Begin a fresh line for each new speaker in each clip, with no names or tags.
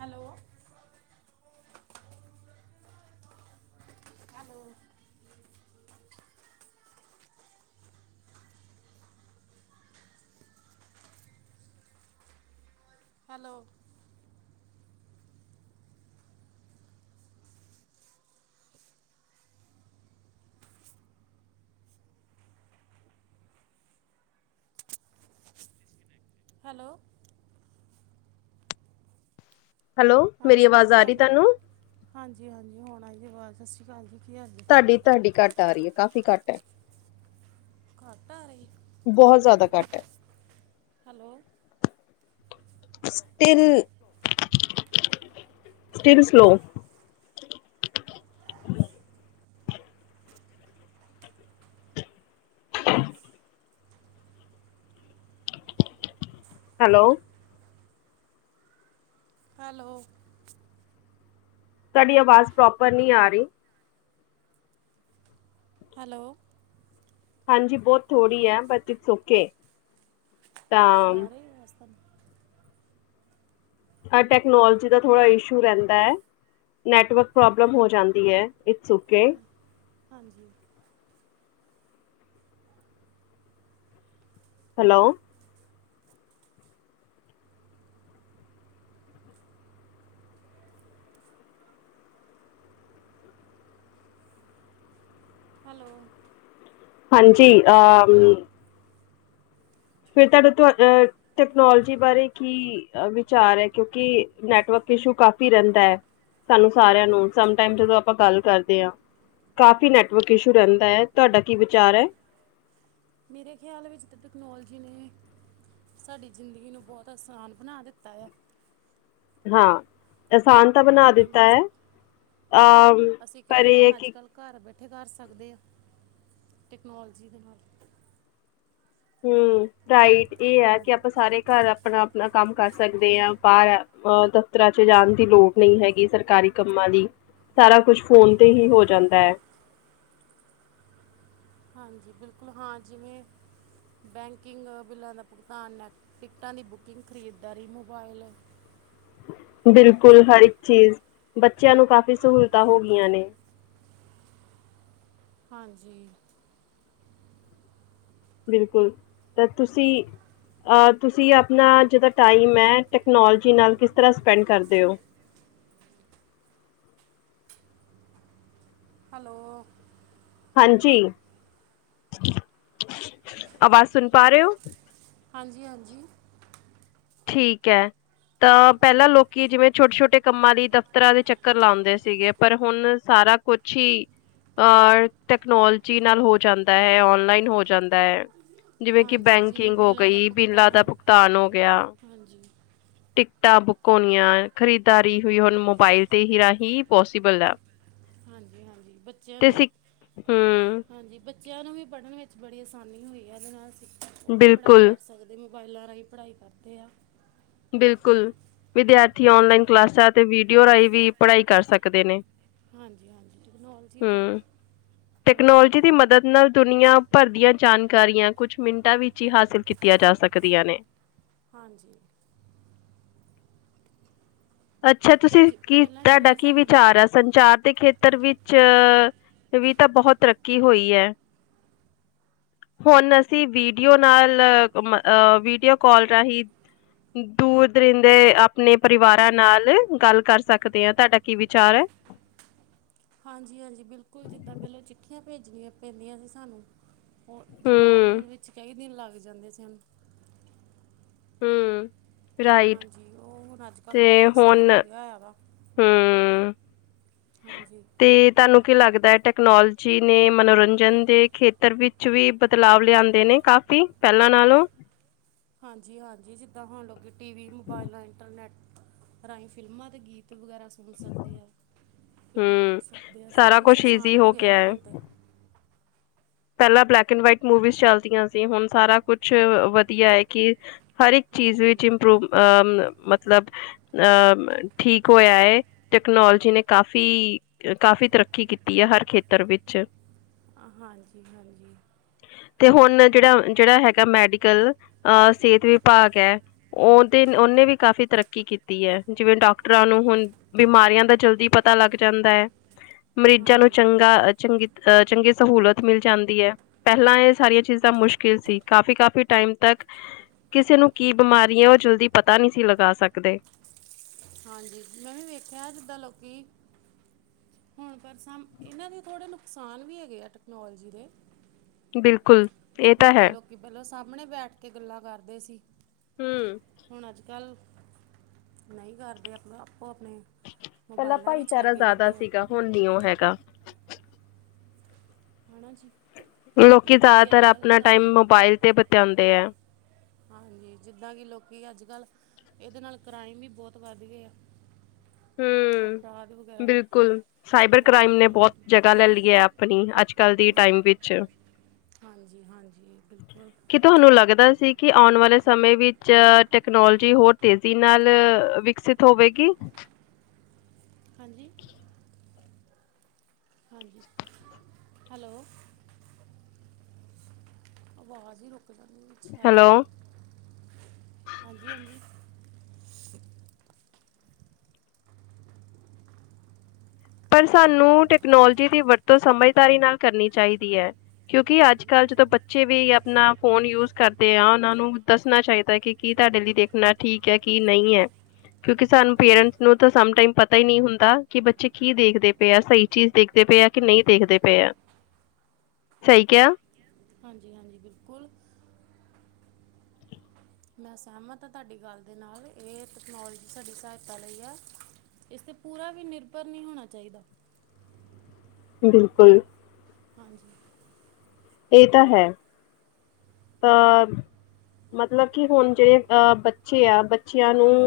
Hello hello hello hello
hello ਮੇਰੀ ਆਵਾਜ਼ ਆ ਰਹੀ ਤੁਹਾਨੂੰ।
ਹਾਂਜੀ-ਹਾਂਜੀ ਹੁਣ ਆ ਜੀ ਆਵਾਜ਼ ਸਸ ਸ੍ਰੀ ਕਾਲ ਜੀ ਕੀ ਹਾਲ ਜੇ।
ਤੁਹਾਡੀ-ਤੁਹਾਡੀ ਘੱਟ ਆ ਰਹੀ ਹੈ ਕਾਫ਼ੀ ਘੱਟ ਹੈ।
ਘਟ ਆ ਰਹੀ।
ਬਹੁਤ ਜਾਦਾ ਘੱਟ ਹੈ।
Hello
still slow. Hello
hello
ਤੁਹਾਡੀ ਆਵਾਜ਼ ਪ੍ਰੋਪਰ ਨਹੀਂ ਆ ਰਹੀ।
ਹੈਲੋ
ਹਾਂਜੀ ਬਹੁਤ ਥੋੜ੍ਹੀ ਹੈ ਬਟ ਇਟਸ ਓਕੇ। ਤਾਂ
[unintelligible]
ਹਾਂ ਟੈਕਨੋਲੋਜੀ ਦਾ ਥੋੜ੍ਹਾ ਇਸ਼ੂ ਰਹਿੰਦਾ। ਨੈਟਵਰਕ ਪ੍ਰੋਬਲਮ ਹੋ ਜਾਂਦੀ ਹੈ ਇਟਸ ਓਕੇ।
ਹਾਂ ਹਾਂਜੀ
ਹੈਲੋ
ਹੈਲੋ
ਹਾਂਜੀ ਅਹ ਫਿਰ [unintelligible] ਟੈਕਨੋਲੋਜੀ ਬਾਰੇ ਕੀ ਵਿਚਾਰ ਹੈ ਕਿਉਂਕਿ ਨੈਟਵਰਕ ਇਸ਼ੂ ਕਾਫ਼ੀ ਰਹਿੰਦਾ। ਸਾਨੂੰ ਸਾਰਿਆਂ ਨੂੰ ਸਮ ਟਾਈਮ ਜਦੋਂ ਆਪਾਂ ਗੱਲ ਕਰਦੇ ਹਾ। ਕਾਫੀ ਨੈੱਟਵਰਕ ਇਸ਼ੂ ਰਹਿੰਦਾ ਹੈ ਤੁਹਾਡਾ ਕੀ ਵਿਚਾਰ ਹੈ।
ਮੇਰੇ ਖਿਆਲ ਵਿੱਚ ਤਾਂ ਤਕਨੋਲਜੀ ਨੇ ਸਾਡੀ ਜ਼ਿੰਦਗੀ ਨੂੰ ਬਹੁਤ ਆਸਾਨ ਬਣਾ ਦਿੱਤਾ ਆ।
ਹਾਂ ਆਸਾਨ ਤਾਂ ਬਣਾ ਦਿੱਤਾ
ਹਾਂਜੀ
ਹੈ ਅਹ
ਅਸੀਂ
ਪਰ
ਕਈ
ਇਹ ਹੈ
ਕੰਮ ਅੱਜ
ਕਿ
ਕੱਲ੍ਹ ਘਰ ਬੈਠੇ ਕਰ ਸਕਦੇ ਆ ਟੈਕਨੋਲਜੀ ਦੇ ਨਾਲ।
ਹਮ ਰਾਈਟ ਇਹ ਹੈ ਕਿ
ਹਾਂਜੀ
ਆਪਾ ਸਾਰੇ ਘਰ ਆਪਣਾ-ਆਪਣਾ ਕੰਮ ਕਰ ਸਕਦੇ ਹਾਂ ਬਾਰ ਅਹ ਦਫ਼ਤਰਾਂ ਚ ਜਾਣ ਦੀ ਲੋੜ ਨਹੀਂ ਹੈਗੀ ਸਰਕਾਰੀ ਕੰਮਾਂ ਦੀ। ਸਾਰਾ ਕੁਛ ਫੋਨ ਤੇ ਹੀ ਹੋ ਜਾਂਦਾ।
ਹਾਂਜੀ ਬਿਲਕੁਲ ਹਾਂ ਜਿਵੇਂ ਬੈਂਕਿੰਗ, ਬਿੱਲਾਂ ਦਾ ਭੁਗਤਾਨ, ਨੈ ਟਿਕਟਾਂ ਦੀ ਬੁਕਿੰਗ, ਖਰੀਦਦਾਰੀ, ਮੋਬਾਈਲ
ਬਿਲਕੁਲ
ਸਭ
ਹਰ ਇੱਕ ਚੀਜ਼ ਬੱਚਿਆਂ ਨੂੰ ਕਾਫ਼ੀ ਸਹੂਲਤਾਂ ਹੋ ਗਈਆਂ ਨੇ।
ਹਾਂਜੀ
ਬਿਲਕੁਲ ਤਾ ਤੁਸੀ ਆਹ ਤੁਸੀਂ ਆਪਣਾ ਜਿੱਦਾਂ ਟਾਈਮ ਹੈ ਟੈਕਨੋਲਜੀ ਨਾਲ ਕਿਸ ਤਰ੍ਹਾਂ ਸਪੈਂਡ ਕਰਦੇ ਹੋ?
ਹੈਲੋ
ਹਾਂਜੀ, ਆਵਾਜ਼ ਸੁਣ ਪਾ ਰਹੇ ਹੋ।
ਹਾਂਜੀ-ਹਾਂਜੀ
ਠੀਕ ਹੈ। ਤਾਂ ਪਹਿਲਾਂ ਲੋਕੀ ਜਿਵੇਂ ਛੋਟੇ-ਛੋਟੇ ਕੰਮਾਂ ਲਈ ਦਫ਼ਤਰਾਂ ਦੇ ਚੱਕਰ ਲਾਦੇ ਸੀਗੇ ਪਰ ਹੁਣ ਸਾਰਾ ਕੁਛ ਹੀ ਅ ਤਕਨੋਲਜੀ ਨਾਲ ਹੋ ਜਾਂਦਾ ਹੈ, ਓਨਲਾਈਨ ਹੋ ਜਾਂਦਾ ਹੈ। ਜਿਵੇਂ ਕਿ
ਹਾਂਜੀ ਜਿਵੇਂ
ਬੈਂਕਿੰਗ ਹੋ
ਬਿੱਲਾਂ ਦਾ
ਗਈ, ਬਿੱਲਾਂ ਦਾ
ਭੁਗਤਾਨ
ਭੁਗਤਾਨ ਹੋ ਗਿਆ।
ਹਾਂਜੀ
ਟਿਕਟਾਂ ਬੁੱਕ ਹੋਣੀਆ, ਖਰੀਦਦਾਰੀ ਹੋਈ ਹੁਣ ਮੋਬਾਇਲ ਤੇ ਹੀ ਰਾਹੀਂ ਪੋਸੀਬਲ ਹੈ।
ਹਾਂਜੀ ਹਾਂਜੀ ਬੱਚਿਆਂ ਦੇ
ਹਮ
ਹਾਂਜੀ ਬੱਚਿਆਂ ਨੂੰ ਵੀ ਪੜ੍ਹਨ ਵਿੱਚ ਬੜੀ ਆਸਾਨੀ ਹੋਈ ਹੈ ਉਹਦੇ ਨਾਲ ਸਿੱਖ ਉਹ ਵੀ ਪੜ੍ਹਾਈ
ਬਿਲਕੁਲ
ਕਰ ਸਕਦੇ ਅਤੇ ਮੋਬਾਈਲਾਂ ਰਾਹੀਂ ਪੜ੍ਹਾਈ ਕਰਦੇ ਆ
ਬਿਲਕੁਲ ਵਿਦਿਆਰਥੀ
ਹਾਂਜੀ
ਔਨਲਾਈਨ ਕਲਾਸਾਂ ਅਤੇ ਵੀਡੀਓ ਰਾਹੀਂ ਵੀ ਪੜ੍ਹਾਈ ਕਰ ਸਕਦੇ ਨੇ
ਹਾਂਜੀ ਹਾਂਜੀ ਟੈਕਨੋਲਜੀ ਤਾਂ
ਹਮ
ਬਹੁਤ
ਟੈਕਨੋਲੋਜੀ
ਜ਼ਰੂਰੀ
ਦੀ
ਹੈ।
ਮਦਦ ਨਾਲ ਦੁਨੀਆਂ ਭਰ ਦੀਆਂ ਜਾਣਕਾਰੀਆਂ ਕੁਛ ਮਿੰਟਾਂ ਵਿੱਚ ਹੀ ਹਾਸਿਲ ਕੀਤੀਆਂ ਜਾ ਸਕਦੀਆਂ ਨੇ
ਹਾਂਜੀ
ਅੱਛਾ
ਫਿਰ
ਤੁਸੀਂ
ਜ-
ਕੀ
ਪਹਿਲਾਂ
ਤੁਹਾਡਾ
ਜਿਵੇਂ
ਕੀ
ਸਾਨੂੰ
ਵਿਚਾਰ ਆ ਸੰਚਾਰ ਦੇ ਖੇਤਰ ਪਤਰ ਵਿੱਚ ਵੀ ਤਾਂ ਬਹੁਤ ਤਰੱਕੀ ਹੋਈ ਹੈ ਹੁਣ ਅਸੀਂ ਵੀਡੀਓ ਨਾਲ ਵੀਡੀਓ ਕਾਲ ਰਾਹੀਂ ਦੂਰ ਦਰਿੰਦੇ ਆਪਣੇ ਪਰਿਵਾਰ ਨਾਲ ਗੱਲ ਕਰ ਸਕਦੇ ਹਾਂ ਤੁਹਾਡਾ ਕੀ ਵਿਚਾਰ ਹੈ
ਹਾਂਜੀ ਹਾਂਜੀ ਬਿਲਕੁਲ ਜਿੱਦਾਂ ਪਹਿਲੋਂ ਚਿੱਠੀਆਂ ਭੇਜਣੀਆਂ ਪੈਂਦੀਆਂ ਸੀ ਸਾਨੂੰ। ਉਹ ਜਵਾਬ
ਹੂੰ,
ਹੋਣ ਵਿੱਚ ਕਹਈ ਦਿਨ ਲੱਗ ਜਾਂਦੇ ਸ ਹਨ
ਹਮ ਰਾਈਟ
ਜੀ ਉਹ ਹੁਣ ਅੱਜ ਕੱਲ੍ਹ ਬਹੁਤ ਆਸਾਨ ਹੋ ਗਿਆ ਹੋਇਆ ਵਾ
ਹਮ
ਹਾਂਜੀ
ਤੇ ਤੁਹਾਨੂੰ ਕੀ ਲੱਗਦਾ ਹੈ ਟੈਕਨੋਲੋਜੀ ਨੇ ਮਨੋਰੰਜਨ ਦੇ ਖੇਤਰ ਵਿੱਚ ਵੀ ਬਦਲਾਵ ਲਿਆਂਂਦੇ ਨੇ ਕਾਫੀ ਪਹਿਲਾਂ ਨਾਲੋਂ
ਹਾਂਜੀ ਹਾਂਜੀ ਜਿੱਦਾਂ ਹੋਣ ਲ ਟੀ ਵੀ ਮੋਬਾਈਲਾਂ ਇੰਟਰਨੈੱਟ ਰਾਹੀਂ ਫਿਲਮਾਂ ਦੇ ਗੀਤ ਵਗੈਰਾ ਸੁਣ ਸਕਦੇ ਆ ਫਿਲਮਾਂ ਦੇਖ
ਹੂੰ
ਸਕਦੇ ਆ ਸਭ ਕੁਛ ਆਸਾਨ ਹੋ ਗਿਆ ਵਾ ਹੁਣ ਤੇ
ਪਹਿਲਾਂ ਬਲੈਕ ਐਂਡ ਵਾਈਟ ਮੂਵੀਜ਼ ਚਲਦੀਆਂ ਸੀ ਹੁਣ ਸਾਰਾ ਕੁਛ ਵਧੀਆ ਹੈ ਕਿ ਹਰ ਇੱਕ ਚੀਜ਼
ਹਾਂਜੀ
ਵਿੱਚ ਇਪਰੂਵ ਅ ਮਤਲਬ ਅ ਠੀਕ ਹੋਇਆ ਹੈ ਟੈਕਨੋਲੋਜੀ ਨੇ ਕਾਫ਼ੀ ਕਾਫ਼ੀ ਤਰੱਕੀ ਕੀਤੀ ਹੈ ਹਰ ਖੇਤਰ ਵਿੱਚ
ਹਾਂਜੀ ਹਾਂਜੀ
ਤੇ ਹੁਣ ਜਿਹੜਾ ਜਿਹੜਾ ਹੈਗਾ ਮੈਡੀਕਲ ਸਿਹਤ ਵਿਭਾਗ ਹੈ ਉਹਦੇ ਉਹਨੇ ਵੀ ਕਾਫ਼ੀ ਤਰੱਕੀ ਕੀਤੀ ਹੈ ਜਿਵੇਂ
ਹਾਂਜੀ
ਡਾਕ ਾਕਟਰਾਂ ਨੂੰ
ਹਾਂਜੀ
ਹੁਣ ਬਿਮਾਰੀਆਂ ਦਾ ਜਲਦੀ ਪਤਾ ਲੱਗ ਜਾਂਦਾ। ਮਰੀਜ਼ਾਂ ਨੂੰ
ਹਾਂਜੀ
ਚੰਗਾ ਚੰਗੀ ਅ ਚੰਗੀ ਸਹੂਲਤ ਮਿਲ ਜਾਂਦੀ ਹੈ ਪਹਿਲਾਂ ਇਹ ਸਾਰੀਆਂ ਚੀਜ਼ਾਂ ਮੁਸ਼ਕਿਲ ਸੀ ਕਾਫ਼ੀ ਕਾਫ਼ੀ ਟਾਈਮ ਤੱਕ ਕਿਸੇ ਨੂੰ ਕੀ ਬਿਮਾਰੀ ਹੈ ਉਹ ਜਲਦੀ ਪਤਾ ਨਹੀਂ ਸੀ ਲਗਾ ਸਕਦੇ
ਹਾਂਜੀ ਮੈਂ ਵੀ ਵੇਖਿਆ ਜਿੱਦਾਂ ਲੋਕੀ ਹੁਣ ਪਰ ਸਮ ਇਹਨਾਂ ਦੇ ਥੋੜ੍ਹੇ ਨੁਕਸਾਨ ਵੀ ਹੈਗੇ ਆ ਟੈਕਨੋਲੋਜੀ ਦੇ
ਬਿਲਕੁਲ ਇਹ ਤਾਂ ਹੈ
ਕਿ ਪਹਿਲਾਂ ਸਾਹਮਣੇ ਬੈਠ ਕੇ ਗੱਲਾਂ ਕਰਦੇ ਸੀ
ਹਮ
ਹੁਣ ਅੱਜ ਕੱਲ੍ਹ ਨਹੀਂ ਕਰਦੇ ਆਪਣਾ ਆਪੋ ਆਪਣੇ
ਪਹਿਲਾਂ
ਮੋਬਾਇਲਾਂ ਵਿੱਚ
ਭਾਈਚਾਰਾ
ਲੱਗੇ
ਜ਼ਿਆਦਾ
ਰਹਿੰਦੇ ਆ
ਸੀਗਾ ਹੁਣ ਨੀ ਉਹ ਹੈਗਾ।
ਹ ਨਾ ਜੀ
ਲੋਕੀ
ਜਿੱਦਾਂ ਕਿ
ਜ਼ਿਆਦਾਤਰ
ਅੱਜ ਕੱਲ
ਆਪਣਾ ਟਾਈਮ
ਕ੍ਰਾਈਮ
ਮੋਬਾਇਲ ਤੇ ਬਤਿਉਂਦੇ ਹੈ।
ਹਾਂਜੀ ਜਿੱਦਾਂ ਕਿ ਲੋਕੀ ਅੱਜ ਕੱਲ੍ਹ ਇਹਦੇ ਨਾਲ ਕ੍ਰਾਈਮ ਵੀ ਬਹੁਤ ਵੱਧ ਗਏ ਆ ਅਪਰਾਧ
ਹਮ
ਵਗੈਰਾ
ਬਿਲਕੁਲ ਸਾਈਬਰ
ਬਹੁਤ
ਕ੍ਰਾਈਮ
ਹੋ
ਨੇ
ਰਹੇ ਹਨ
ਬਹੁਤ ਜਗ੍ਹਾ ਲੈ ਲਈ ਹੈ ਆਪਣੀ ਅੱਜ ਕੱਲ ਦੀ ਟਾਈਮ
ਹਾਂਜੀ
ਵਿੱਚ
ਹਾਂਜੀ ਹਾਂਜੀ ਬਿਲਕੁਲ
ਕਿ ਤੁਹਾਨੂੰ ਲੱਗਦਾ ਸੀ ਕਿ ਆਉਣ ਵਾਲੇ ਸਮੇਂ ਵਿੱਚ ਟੈਕਨੋਲਜੀ ਹੋਰ ਤੇਜ਼ੀ ਨਾਲ ਵਿਕਸਿਤ ਥੋਵੇਗੀ
ਹਾਂਜੀ ਹਾਂਜੀ ਹੈਲੋ ਆਵਾਜ਼ ਹੀ ਰੋਕ ਹੈਲੋ ਹਾਂਜੀ ਹਾਂਜੀ
ਪਰ ਸਾਨੂੰ ਟੈਕਨੋਲੋਜੀ ਦੀ ਵਰਤੋਂ ਸਮਝਦਾਰੀ ਨਾਲ ਕਰਨੀ ਚਾਹੀਦੀ ਐ। ਕਿਉਂਕਿ
ਹਾਂਜੀ
ਅੱਜਕਲ੍ਹ ਜਦੋਂ ਬੱਚੇ ਵੀ ਆਪਣਾ ਫੋਨ ਯੂਜ ਕਰਦੇ ਆ ਉਹਨਾਂ ਨੂੰ ਦੱਸਣਾ ਚਾਈਦਾ ਕਿ ਕੀ ਤੁਹਾਡੇ ਲਈ ਦੇਖਣਾ ਠੀਕ ਐ ਕੀ ਨਹੀਂ ਐ। ਕਿਉਂਕਿ ਸਾਨੂੰ ਪੇਰੈਂਟਸ ਨੂੰ ਤਾਂ ਸਮ ਟਾਈਮ ਪਤਾ ਈ ਨੀ ਹੁੰਦਾ ਕਿ ਬੱਚੇ ਕੀ ਦੇਖਦੇ ਪਏ ਆ ਸਹੀ ਚੀਜ਼ ਦੇਖਦੇ ਪਏ ਆ ਕਿ ਨਈ ਦੇਖਦੇ ਪਏ ਆ ਸਈ ਕਿਆ
ਹਾਂਜੀ-ਹਾਂਜੀ ਬਿਲਕੁਲ। ਮੈਂ ਸਹਿਮਤ ਆ ਤੁਆਡੀ ਗੱਲ ਦੇ ਨਾਲ ਏ ਤਕਨੋਲੋਜੀ ਸਾਡੀ ਸਹਾਇਤਾ ਲਈ ਆ। ਏਸ ਤੇ ਪੂਰਾ ਵੀ ਨਿਰਭਰ ਨਈ ਹੋਣਾ ਚਾਈਦਾ।
ਬਿਲਕੁਲ।
ਹਾਂਜੀ।
ਏ ਤਾਂ ਹੈ ਤਾਂ ਮਤਲਬ ਕਿ ਹੁਣ ਜੇੜੇ ਅਹ ਬੱਚੇ ਆ ਬੱਚਿਆਂ ਨੂੰ
ਹੈਲੋ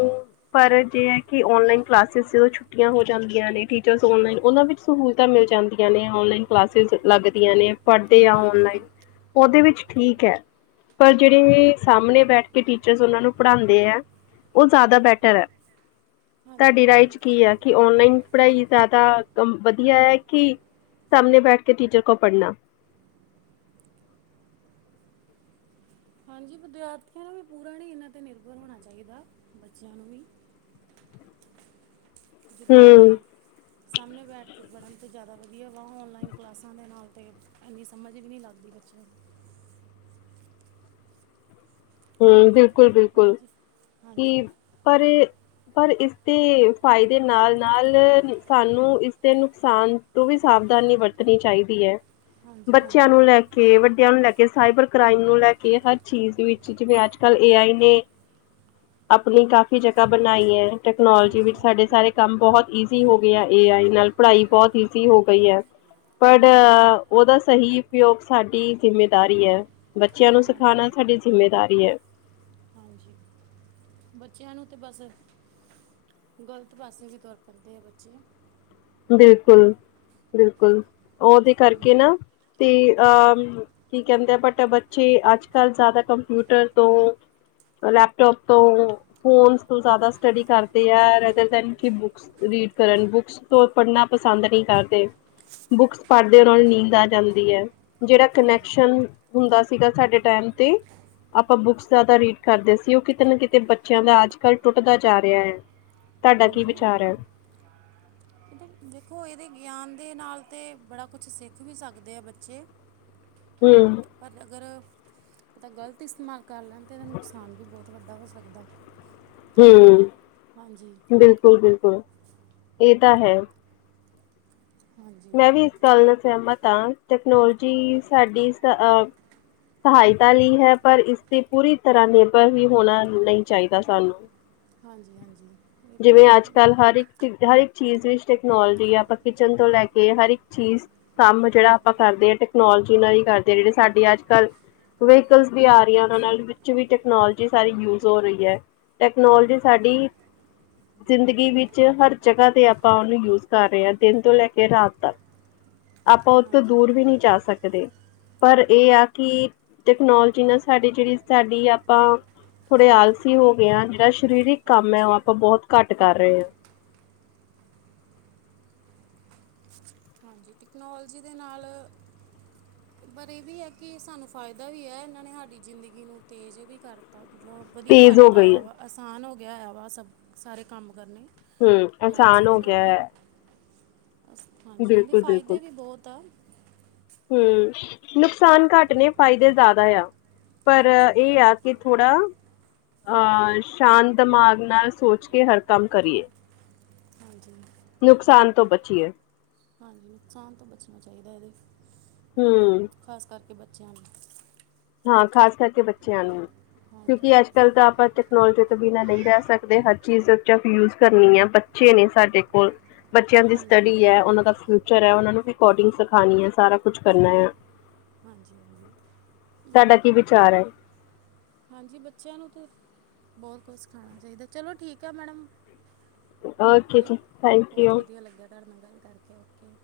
ਪਰ ਜੇ ਹੈ ਕਿ ਓਨਲਾਈਨ ਕਲਾਸ ਚ ਛੁੱਟੀਆ ਹੋ ਜਾਂਦੀਆਂ ਨੇ ਟੀਚਰਸ ਔਨਲਾਈਨ ਓਨਾਂ ਵਿੱਚ ਸਹੂਲਤਾਂ ਮਿਲ ਜਾਂਦੀਆਂ ਨੇ। ਔਨਲਾਈਨ ਕਲਾਸਿਜ ਲੱਗਦੀਆਂ ਨੇ ਪੜ੍ਹਦੇ ਆ।
ਹਾਂਜੀ
ਉਦੇ ਵਿੱਚ ਠੀਕ ਐ। ਪਰ ਜੇੜੇ ਸਾਹਮਣੇ ਬੈਠ ਕੇ ਟੀਚਰਸ ਉਹਨਾ ਨੂੰ ਪੜ੍ਹਾਦੇ ਆ। ਓ ਜ਼ਿਆਦਾ ਬੈਟਰ ਐ
ਹਾਂਜੀ
ਤੁਆਡੀ
ਉਹ
ਰਾਏ ਚ
ਗੱਲ
ਕੀ ਐ। ਕਿ ਔਨਲਾਈਨ ਪੜ੍ਹਾਈ ਜ਼ਿਆਦਾ ਵਧੀਆ ਐ ਕਿ ਸਾਹਮਣੇ ਬੈਠ ਕੇ ਟੀਚਰ ਕੋਲ ਪੜ੍ਹਨਾ।
ਹਾਂਜੀ ਵਿਦਿਆਰਥੀਆਂ ਨੂੰ ਪੂਰਾ ਨਈ ਏਨਾ ਤੇ ਨਿਰਭਰ ਹੋਣਾ ਚਾਈਦਾ ਬੱਚਿਆਂ ਨੂੰ ਵੀ ਜਿੱਦਾਂ ਕਿ
ਹਮ
ਸਾਹਮਣੇ ਬੈਠ ਕੇ ਪੜ੍ਹਨ ਤੇ ਜ਼ਿਆਦਾ ਵਧੀਆ ਵਾ ਓਨਲਾਈਨ ਕਲਾਸਾਂ ਦੇ ਨਾਲ ਤੇ ਐਨੀ ਸਮਝ ਵੀ ਨੀ ਲੱਗਦੀ ਬੱਚ ਚਲ
ਹੂੰ,
ਹੈ
ਬਿਲਕੁਲ-ਬਿਲਕੁਲ
ਨਾ ਜੀ ਹਾਂਜੀ
ਕਿ ਪਰ ਇ ਪਰ ਇਸਦੇ ਫਾਇਦੇ ਨਾਲ-ਨਾਲ ਸਾਨੂੰ ਇਸਦੇ ਨੁਕਸਾਨ ਤੋ ਵੀ ਸਾਵਧਾਨੀ ਵਰਤਣੀ ਚਾਈਦੀ ਐ।
ਹਾਂਜੀ
ਬੱਚਿਆਂ ਨੂੰ
ਹਾਂਜੀ
ਲੈ ਕੇ ਵੱਡਿਆਂ ਨੂੰ ਲੈ ਕੇ ਸਾਈਬਰ ਕ੍ਰਾਈਮ ਨੂੰ ਲੈ ਕੇ ਹਰ ਚੀਜ਼ ਵਿੱਚ ਜਿਵੇਂ ਅੱਜ-ਕੱਲ੍ਹ ਏ ਆਈ ਨੇ ਆਪਣੀ ਕਾਫ਼ੀ ਜਗ੍ਹਾ ਬਣਾਈ ਐ। ਟੈਕਨੋਲੋਜੀ
ਹਾਂਜੀ
ਵਿੱਚ
ਹਾਂਜੀ
ਸਾਡੇ ਸਾਰੇ
ਬਿਲਕੁਲ
ਕੰਮ ਬਹੁਤ ਈਜ਼ੀ ਹੋਗੇ ਆ ਏ ਆਈ ਨਾਲ ਪੜ੍ਹਾਈ ਬਹੁਤ ਈਜ਼ੀ ਹੋ ਗਈ ਐ ਪਰ
ਹਾਂਜੀ
ਉਹਦਾ ਸਹੀ ਉਪਯੋਗ ਸਾਡੀ ਜਿੰਮੇਦਾਰੀ ਐ ਬੱਚਿਆਂ ਨੂੰ
ਹਾਂਜੀ
ਸਿਖਾਣਾ ਸਾਡੀ ਜ਼ਿੰਮੇਦਾਰੀ ਐ
ਹਾਂਜੀ, ਬੱਚਿਆਂ ਨੂੰ ਤਾਂ ਬਸ ਗ਼ਲਤ ਪਾਸੇ ਵੀ ਤੁਰ ਪੈਂਦੇ ਆ। ਬੱਚੇ
ਬਿਲਕੁਲ-ਬਿਲਕੁਲ ਉਹਦੇ ਕਰਕੇ
ਹਾਂਜੀ
ਨਾ ਤੇ ਅਹ ਕੀ ਕਹਿੰਦੇ ਆ। ਬਟ ਬੱਚੇ ਅੱਜਕੱਲ੍ਹ ਜ਼ਿਆਦਾ ਕੰਪਿਊਟਰ ਤੋਂ ਲੈਪਟੋਪ ਤੋਂ ਫੋਨ ਤੋਂ ਜ਼ਿਆਦਾ ਸਟੱਡੀ ਕਰਦੇ ਆ, ਰ ਬੁੱਕਸ ਰੀਡ ਕਰਨ ਬੁੱਕਸ ਪੜ੍ਹਨਾ ਪਸੰਦ ਨੀ ਕਰਦੇ। ਬੁੱਕਸ ਪੜ੍ਹਦੇ ਉਹਨਾ ਨੂੰ ਨੀਂਦ ਆ ਜਾਂਦੀ ਐ। ਜੇੜਾ
ਹਾਂਜੀ
ਕਨੈਕਸ਼ਨ ਹੁੰਦਾ ਸੀਗਾ। ਸਾਡੇ ਟਾਈਮ ਤੇ ਆਪਾਂ ਬੁੱਕਸ ਜ਼ਿਆਦਾ ਰੀਡ ਕਰਦੇ ਸੀ। ਉਹ ਕਿਤੇ ਨਾ ਕਿਤੇ ਬੱਚਿਆਂ ਦਾ ਅੱਜਕਲ੍ਹ ਟੁੱਟਦਾ ਜਾ ਰਿਆ ਐ।
ਹਾਂਜੀ-ਹਾਂਜੀ। ਦੇਖੋ ਏਦੇ ਗਿਆਨ ਦੇ ਨਾਲ ਤੇ ਬੜਾ ਕੁਛ ਸਿੱਖ ਵੀ ਸਕਦੇ ਆ ਬੱਚੇ [unintelligible]
ਹੂੰ।
ਪਰ ਅਗਰ ਏਹਦਾ ਗ਼ਲਤ ਇਸਤੇਮਾਲ ਕਰ ਲੈਣ ਤਾਂ ਏਦਾ ਨੁਕਸਾਨ ਵੀ ਬਹੁਤ ਵੱਡਾ ਹੋ ਸਕਦਾ। ਹਾਂਜੀ
ਹੂੰ ਬਿਲਕੁਲ-ਬਿਲਕੁਲ ਏ ਤਾਂ ਹੈ।
ਹਾਂਜੀ
ਮੈਂ ਵੀ ਏਸ ਗੱਲ ਨਾ ਸਹਿਮਤ ਆ, ਟੈਕਨੋਲੋਜੀ ਸਾਡੀ ਅ ਅਹ ਸਹਾਇਤਾ ਲਈ ਹੈ। ਪਰ ਇਸਤੇ ਪੂਰੀ ਤਰ੍ਹਾਂ ਨਿਰਭਰ ਵੀ ਹੋਣਾ ਨਈ ਚਾਈਦਾ ਸਾਨੂੰ
ਹਾਂਜੀ-ਹਾਂਜੀ ਤੇ
ਜਿਵੇਂ ਅੱਜ [unintelligible] ਹਰ ਇੱਕ ਚੀਜ਼ ਵਿੱਚ ਟੈਕਨੋਲਜੀ ਆ ਆਪਾਂ ਕਿਚਨ ਤੋ ਲੈਕੇ ਕੇ ਹਰ ਇੱਕ ਚੀਜ਼ ਕਾੰਬ ਜੇੜਾ ਆਪਾਂ ਕਰਦੇ ਆਂ ਟੈਕਨੋਲਜੀ ਨਾਲ ਈ ਕਾਰਦੇ ਜੇੜੇ ਸਾਡੇ ਆੱਜ-ਕਾੱਲ ਵੀਕਲ ਵੀ ਆਰੀਆਂ‌ ਓਨਾ‌ ਵਿੱਚ ਵੀ ਟੈਕਨੋਲਜੀ ਸਾਰੀ ਯੂਜ ਹੋਰੀ ਐ। ਟੈਕਨੋਲਜੀ ਸਾਡੀ ਜ਼ਿੰਦਗੀ ਵਿੱਚ ਹਰ ਜਗਾ ਤੇ ਆਪਾ‌ ਓਨੂੰ ਯੂਜ ਕਾਰ ਰੇਆਂ ਦੇਨ ਤੋ ਲੈ ਕੇ ਰਾਤ ਤੱਕ, ਆਪਾਂ ਓਥੋਂ
ਹਾਂਜੀ
ਦੂਰ ਵੀ ਨੀ ਜਾ ਸਕਦੇ। ਪਰ ਏਆ ਕਿ ਟਕਨੋਲਜੀ ਨਾਲ ਸਾਡੀ ਜੇੜੀ ਸਾਡੀ ਆਪਾਂ ਥੋੜੇ ਆਲਸੀ ਹੋਗੇਆ ਜੇੜਾ ਸ਼ਰੀਰਿਕ ਕਾੰਮ ਐ ਓ
ਹਾਂਜੀ
ਆਪਾ ਬੋਤ ਘਾੱਟ ਕਾਰ ਰੇਆਂ।
ਹਾਂਜੀ, ਟੈਕਨੋਲਜੀ ਦੇ ਨਾਲ ਪਰ ਏਵੀ ਐ ਕਿ ਸਾਨੂੰ ਫਾਏਦਾ ਵੀ ਐ ਏਨਾ ਨੇ ਹਾਡੀ ਜ਼ਿੰਦਗੀ ਨੂੰ ਤੇਜ਼ ਵੀ ਕਰਤਾ ਮਤਲਬ ਵਦੀਆ
ਤੇਜ਼ ਹੋ
ਕਾਰਤਾ
ਗਈ ਹੈ
ਆਯਾਵਾ ਆਸਾਨ ਹੋਗੇਆ ਆਯਾਵਾ ਸਭ ਸਾਰੇ ਕਾੰਮ ਕਰਨੇ
ਹਮ ਆਸਾਨ
ਨੋਲਜੀ ਦੇ
ਹੋ ਗਿਆ
ਨਾਲ
ਹੈ।
ਅਸ ਹਾਂਜੀ, ਏਦੇ
ਬਿਲਕੁਲ
ਫਾਏਦੇ ਵੀ ਬੋਤ ਆ।
ਹੂੰ, ‌ਨੁਕਸਾਨ ਘਾੱਟ ਨੇ ਫਾਈਦੇ ਜਾਦਾ ਆ, ਪਰ
ਹਾਂਜੀ
ਏ ਆ ਕਿ ਥੋੜਾ ਅ ਸ਼ਾਂਤ ਦਮਾਗ ਨਾਲ ਸੋਚ ਕੇ ਹਰ ਕਾੰਮ ਕਰੀਏ।
ਹਾਂਜੀ।
ਨੁਕਸਾਨ ਤੋ ਬਚੀਏ।
ਹਾਂਜੀ, ਨੁਕਸਾਨ ਤੋ ਬਚਨਾ ਚਾਈਦਾ ਏਦੇ
ਹੂੰ।
ਖ਼ਾਸ ਕਰਕੇ ਬੱਚੇਆਂ ਨੂੰ
ਹਾਂ ਖਾਸ ਕਰਕੇ ਬੱਚੇਆਂ ਨੂੰ, ਕਯੁਂਕਿ
ਹਾਂਜੀ
ਆੱਜ-ਕਾੱਲ ਤਾ ਆਪਾ ਟੈਕਨੋਲਜੀ ਤੋ‌ ਬਿਨਾਂ ਨਈ ਰੈ ਸਕਦੇ ਹਰ ਚੀਜ਼ ਵਿੱਚ ਯੂਜ ਕਰਨੀ ਐ ਬੱਚੇ ਨੇ ਸਾਡੇ ਕੋਲ ਬੱਚੇਆਂ ਦੀ
ਹਾਂਜੀ
ਸਟਡੀ ਐ, ਓਨਾਂ ਦਾ ਫਯੁਚਰ ਐ, ਓਨਾਂ ਨੂੰ ਕੋਡਿੰਗ ਸਖਾਨੀ ਐ, ਸਾਰਾ ਕੁਛ ਕਰਨਾ ਆ।
ਹਾਂਜੀ, ‌ ਹਾਂਜੀ।
ਸਾਡਾ
ਬਾਕੀ
ਕੀ ਵਿਚਾਰ ਐ।
ਹਾਂਜੀ, ਬੱਚੇਆਂ ਨੂੰ ਤੇ ਬੋਤ ਕੋਛ ਸਿਖਾਣਾ ਚਾਈਦਾ ਚਲੋ ਠੀਕ ਐ ਮੈਡਮ ਓਕੇ,
ਜੀ ਥੈਂਕ
ਬੋਤ
ਯੂ
ਵਦੀਆ ਲੱਗੇਆ ਤਾਡੇ ਨਾਲ ਗਾੱਲ ਕਾਰਕੇ ਓਕੇ।